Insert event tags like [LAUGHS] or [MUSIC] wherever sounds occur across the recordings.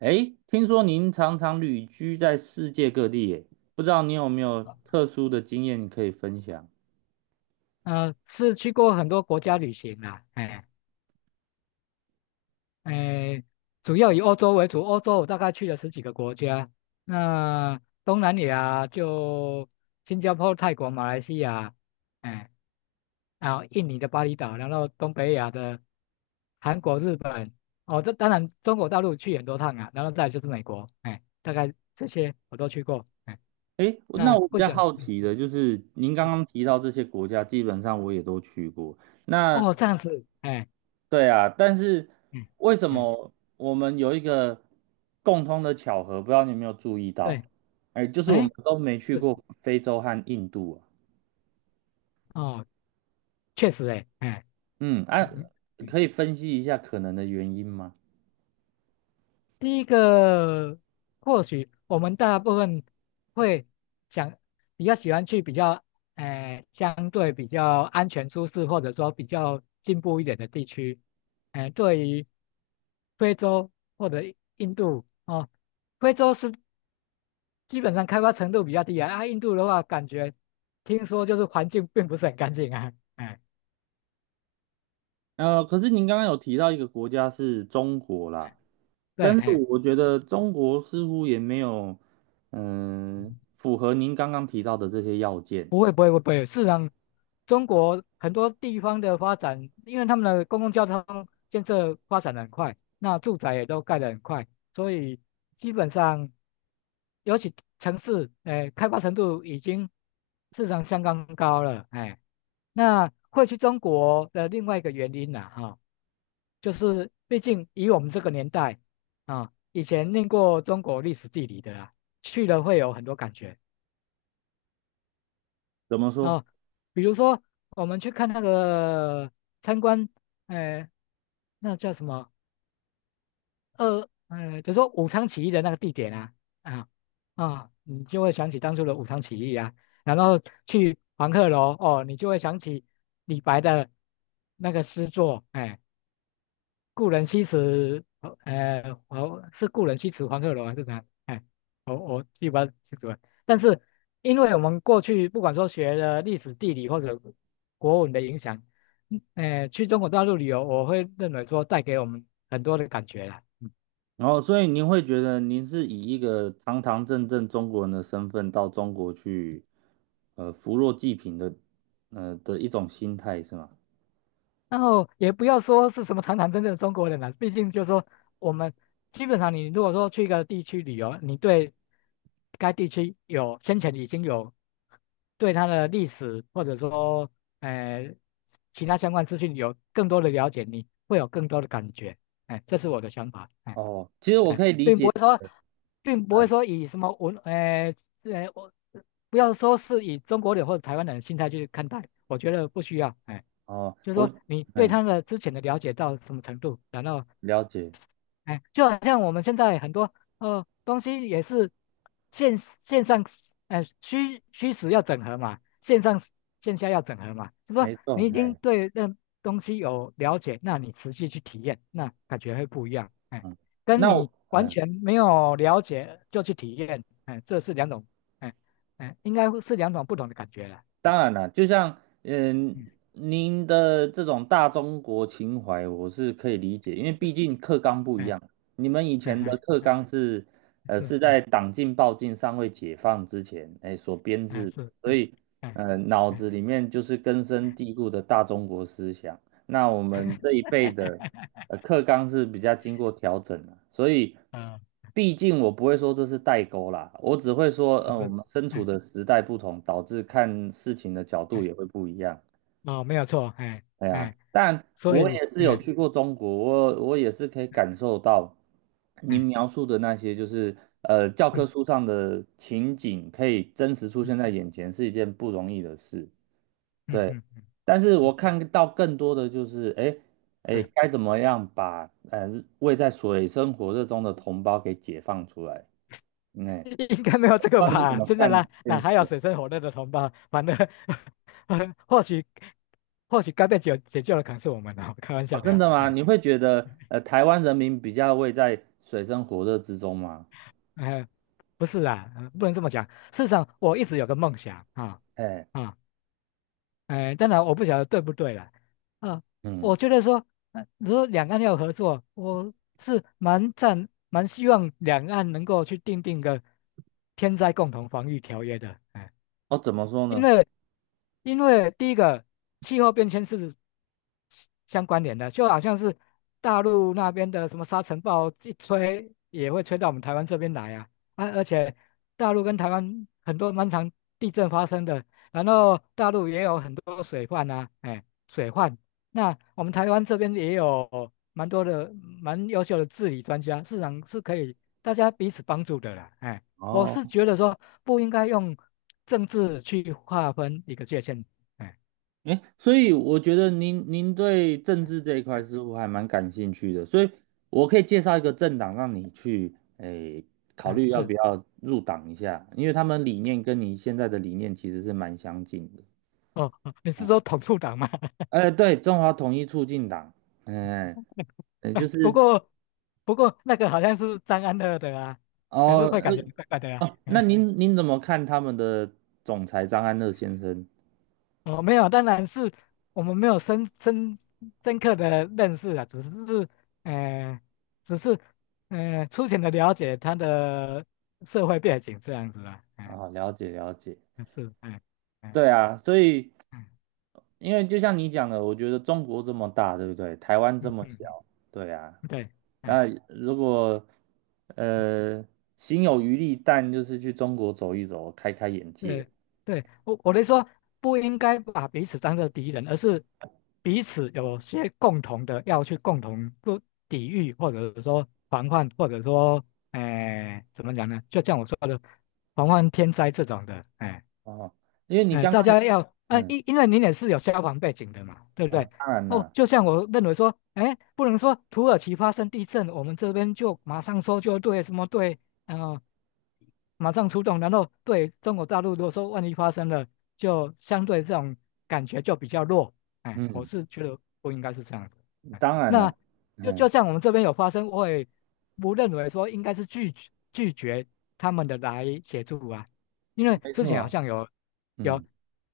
哎，听说您常常旅居在世界各地，耶，不知道你有没有特殊的经验可以分享？是去过很多国家旅行啦。哎，哎，主要以欧洲为主。欧洲我大概去了十几个国家。那东南亚就新加坡、泰国、马来西亚。哎，然后印尼的巴厘岛，然后东北亚的韩国、日本。哦，这当然中国大陆去很多趟啊，然后再来就是美国。哎，大概这些我都去过。哎，哎，那那我比不较讲。好嗯，奇的就是，您刚对。刚提到这些国家，基本上我也都去过。那哦，这样子。哎，对啊，但是嗯为什嗯。么我们有一个共通的巧合？不知道你有没有注意到？对。哎，就是我们哎。都没去是。过非洲和印度啊。哦，确实诶。哎，嗯，啊，嗯嗯嗯。可以分析一下可能的原因吗？第一个或许我们大部分会想比较喜欢去比较，哎、相对比较安全舒适或者说比较进步一点的地区。哎、对于非洲或者印度哦。非洲是基本上开发程度比较低啊。啊，印度的话感觉听说就是环境并不是很干净啊。哎、可是您刚刚有提到一个国家是中国啦。对。但是哎。我觉得中国似乎也没有，嗯、符合您刚刚提到的这些要件。不会不会不会，事实上，中国很多地方的发展，因为他们的公共交通建设发展的很快，那住宅也都盖得很快。所以基本上，尤其城市，哎，开发程度已经市场相当高了。哎，那会去中国的另外一个原因呢，哈，就是毕竟以我们这个年代啊，以前念过中国历史地理的啊，去了会有很多感觉。怎么说？哦，比如说我们去看那个参观，呃，那叫什么二，就说武昌起义的那个地点啊。啊啊，你就会想起当初的武昌起义啊。然后去黄鹤楼哦，你就会想起李白的那个诗作。哎、故人西辞，我是故人西辞黄鹤楼还是哪？哎，我记不太清楚了。但是因为我们过去不管说学了历史、地理或者国文的影响，去中国大陆旅游，我会认为说带给我们很多的感觉啦。嗯然后，所以您会觉得您是以一个堂堂正正中国人的身份到中国去，呃，扶弱济贫的，一种心态是吗？然后也不要说是什么堂堂正正的中国人了。毕竟就是说我们基本上你如果说去一个地区旅游，你对该地区有先前已经有对它的历史或者说呃其他相关资讯有更多的了解，你会有更多的感觉。哎，这是我的想法。哎。哦，其实我哎，可以理并不解，会说，并不会嗯，说以什么文，我不要说是以中国人或者台湾人的心态去看待，我觉得不需要。哎，哦，就是说我，你对嗯，他的之前的了解到什么程度，然后了解，哎，就好像我们现在很多东西也是线上，哎虚虚实要整合嘛，线上线下要整合嘛。就说没你错，已经哎，对那东西有了解，那你实际去体验，那感觉会不一样。哎，嗯，跟那我，你完哎。全没有了解就去体验，哎，这是两种。哎哎，应该是两种不同的感觉了。嗯当然了，就像嗯，嗯，您的这种大中国情怀，我是可以理解，因为毕竟课纲不一哎样。你们以哎前的哎课哎。纲是，是是哎。在党禁、报禁尚未解放之前，哎，所编哎制的，是所哎以，哎脑哎，子里面就是根 [LAUGHS] 深蒂哎。固的大中国思想。那我们这一辈的课纲是比较经过调整的，所以嗯。[LAUGHS] 毕竟我不会说这是代沟啦，我只会说，是嗯、我是。们身处嗯的时代不同，导致看事情的角度嗯。也会不一样。哦，没有错。哎对啊，哎，但所我以，也是有嗯去过中国，我也是可以嗯感受到您嗯描述的那些，就是教科嗯书上的情景，可以真实出现嗯在眼前，是一件不容易的事。嗯对，嗯嗯。但是嗯，我看到更多的就是，哎，哎，是。该怎么样把位在水深火热中的同胞给解放出来？哎，应该没有不知这个道你怎吧？么真的看啦，这件哪事还有啊水深火热的同胞？反正，[LAUGHS] 或许该被解救的可能是我们哦。开玩哦，笑的真呀、的吗？哎。你会觉得台湾人民比较位在水深火热之中吗？哎，不是啊，不能这么讲。事实上，我一直有个梦想啊。哎，啊、哎，当然我不晓得对不对了。啊，嗯，我觉得说，如果两岸要合作，我是蛮赞，蛮希望两岸能够去订定个天灾共同防御条约的。哎。哦，怎么说因呢？为因为第一个气候变迁是相关联的，就好像是大陆那边的什么沙尘暴一吹也会吹到我们台湾这边来啊。啊，而且大陆跟台湾很多蛮常地震发生的。然后大陆也有很多水患啊。哎，水患，那我们台湾这边也有蛮多的蛮优秀的治理专家，市场是可以大家彼此帮助的啦。哎。我哦。是觉得说不应该用政治去划分一个界限。哎哎，所以我觉得您对政治这一块哎似乎还蛮感兴趣的，所以我可以介绍一个政党让你去诶考哎。虑要是。不要入党一下，因为他们理念跟你现在的理念其实是蛮相近的哦，哦你啊。是说统促党吗？[LAUGHS] 哎，对，中华统一促进党，嗯，就哎不是过那个好像是张安乐的啊，可是哦，会呃，感觉怪怪的啊。哦，那哎，您怎么看他们的总裁张安乐先生？哦，没有，当然是我们没有深刻的认识啊。只是呃，只是粗浅的了解他的社会背景这样子啊。哎，啊？了解了解。是。哎哎对啊，所以哎。因为就像你讲的，我觉得中国这么大，对不对？台湾这嗯么嗯小，对啊。嗯，对。哎那如果嗯。呃心有余力，但就是去中国走一走，开开眼界对对，我的说不应该把彼此当做敌人，而是彼此有些共同的要去共同不抵御，或者说防范，或者说，哎、怎么讲呢？就像我说的，防范天灾这种的。哎、哦。因为你哎、刚大刚也家要，哎、嗯因为您也是有消防背景的嘛，对不啊、对？当然哦，了，就像我认为说，哎，不能说土耳其发生地震，我们这边就马上搜救队什么队。啊、马上出动，然后对中国大陆，如果说万一发生了，就相对这种感觉就比较弱。哎，我嗯，是觉得不应该是这样子。哎，当然那了，就嗯，像我们这边有发生，我也不认为说应该是拒绝他们的来协助啊。因为没之错前好啊，像有有嗯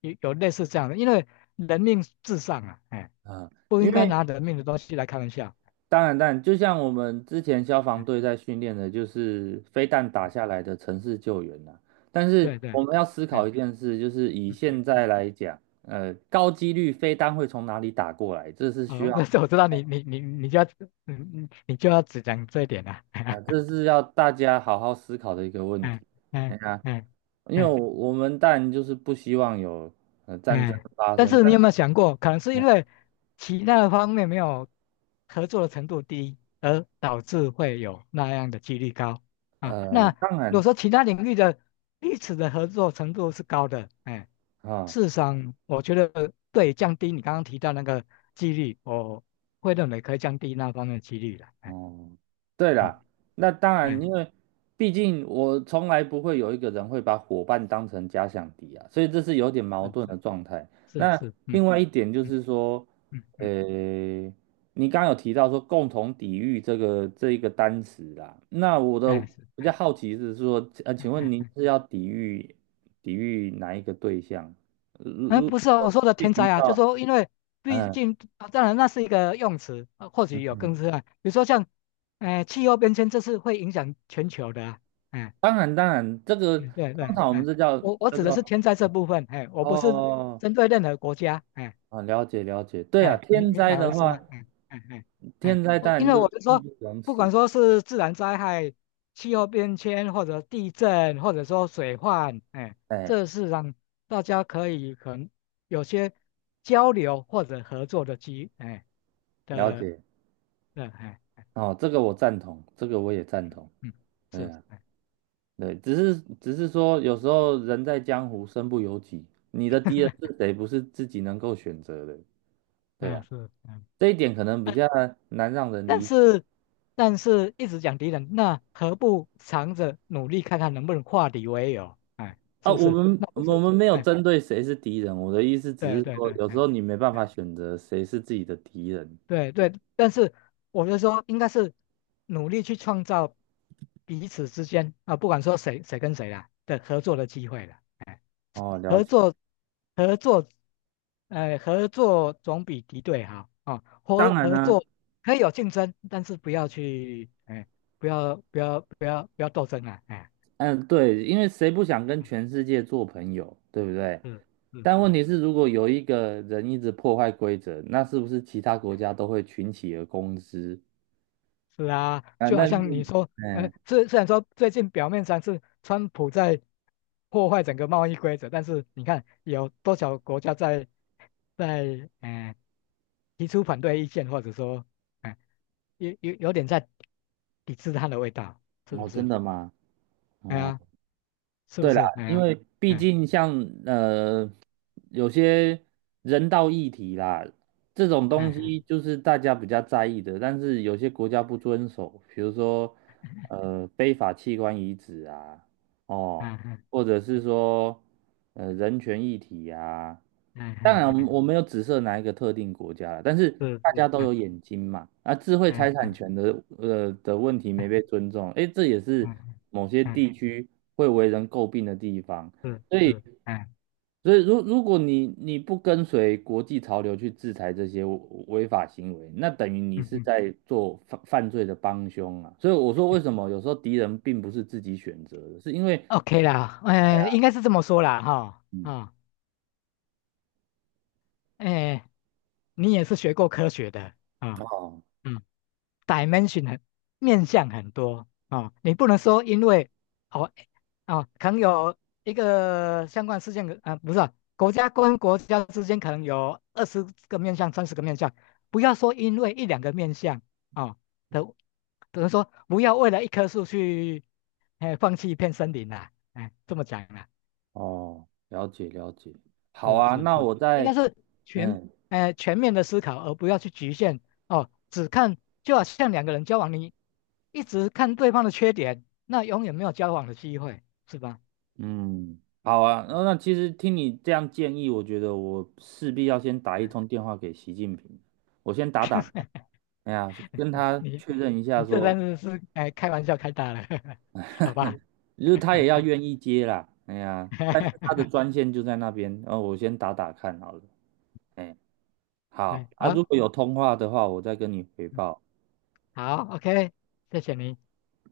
有类似这样的。因为人命至上啊。哎，啊，不因应该为拿人命的东西来开玩笑。当然，当然，就像我们之前消防哎，队在训练的，就是飞弹打下来的城市救援呐、但是对对。我嗯们要思考一嗯件事，就是以嗯现嗯。在来讲，高几率飞弹会从哪里打过来，这是 [LAUGHS] 需哦，要但是我知道你就要嗯嗯，你就要只讲这一点啊。啊、[LAUGHS] 这是要大家好好思考的一个问题。嗯哎嗯呀，嗯因为我嗯我们当然就是不希望有战争嗯，发但生，是你但有没有想过，可能是因为其他的方面没有合作的程度低，而导致会有那样的几率高啊？呃，那当如果然说其他领域的彼此的合作程度是高的，哎，啊。事实上我觉得对降低你刚刚提到那个几率，我会认为可以降低那方面的几率的。哎哦，对嗯啦，那当然，因嗯。为毕竟我从来不会有一个人会把伙伴当成假想敌啊，所以这是有点矛是不盾是。的状态。是那是。嗯另外嗯一点就嗯是说，嗯。呃，嗯，你刚刚有提到说共同抵御这一个单词啦，那我的哎是。比较好奇是说，哎请问哎。您哎是要抵御哪一个对象？如哎，如不是哦，我果说的进天行灾啊。就到说因为毕嗯。竟啊，当然那是一个用词，啊或许有更深啊，比如说像，哎、气候变迁这是会影响全球的啊。哎，当然，当然，这个嗯对通对。常我们哎，这叫我叫指的是做天灾这部分。哎，我不是哦，针对任何国家。哎。啊，了解了解，对啊，哎，你天明灾白我的的意思吗？话，哎哎哎哎。天灾我当因然为我就是义说，不容不管辞，说是自然灾害、气候变迁，或者地震，或者说水患，哎，哎，这是让大家可以可能有些交流或者合作的机。哎了的，解，的，哎，哦，这个我赞同，这个我也赞同，嗯，对是。啊，哎，对，只是说有时候人在江湖身不由己，你的敌人是 [LAUGHS] 谁不是自己能够选择的，对嗯，啊，是。嗯。这一点可能比较难让人但理解是但是一直讲敌人，那何不藏着努力看看能不能化敌为友？哎，啊，是不我是？们那不我是。们没有哎，针对谁是敌人，我的意思只对是对说对。有时哎，候你没办法哎选择谁是自己的敌人，对对，但是我就说应该是努力去创造彼此之间啊，不管说谁谁跟谁啦的合作的机会了。哎哦，了合解，作合作。哎，合作总比敌对好啊。当然合呢、作可以有竞争，但是不要去，哎，不要不要不要不要斗争啊。哎，嗯，对，因为谁不想跟全世界做朋友，对不对？嗯嗯但问嗯。题是，如果有一个人一直破坏规则，那是不是其他国家都会群起而攻之？是啊，啊，就那好像你你，说，嗯，虽然说最近表面上是川普在破坏整个贸易规则。但是你看有多少国家在在呃提出反对意见，或者说，呃，有有点在抵制它的味道，是哦，不真是？的吗？哎哦，呀，是不对啦，是？哎因呀，为毕嗯竟像呃有些人道议题啦，这种东嗯西就是大家比较在意的，但是有些国家不遵守，比如说非法器官移植啊，哦。嗯嗯或者是说，人权议题呀、嗯嗯当嗯。然，我们嗯，我没有指涉哪一个特定国家了，但是是大家是。都嗯有眼睛嘛。啊，智慧财产嗯权的问题没被嗯尊重，诶，这也是嗯嗯某些嗯。地区会为人诟病的地方。是所以，是。嗯所以如果你不跟随国际潮流去制裁这些违法行为，那等于你嗯是嗯。在做犯罪的帮凶啊。所以我说，为什么有时候敌人并不是自己选择的，是因为。OK 啦，嗯，应该是这么说啦，哈，嗯，啊，哎，你也是学过科学的啊。哦，嗯，dimension 很面向很多啊。你不能说因为哦哦，可能有一个相关事件的，啊，不是啊国家跟国家之间可能有20个面向、30个面向。不要说因为一两个面向啊都等于说不要为了一棵树去，哎，放弃一片森林啦。哎，这么讲啦。哦，了解了解。好是啊，是那是，我应再，该是全嗯全面的思考，而不要去局限。哦，只看就好像两个人交往，你一直看对方的缺点，那永远没有交往的机会，是吧？嗯，好啊。那那其实听你这样建议，我觉得我势必要先打一嗯 通电话给习近平，我先打打看，哎呀，就 [LAUGHS] 跟你他你确认一下你这说，真的是哎开玩笑开大了。[LAUGHS] 好吧？就是他也要愿意接啦，哎呀，但是他的 [LAUGHS] 专线就在那边，然后我先打打看好了。哎，好对啊，如好。果有通话的话，我再跟你回嗯报。好。OK,谢谢你。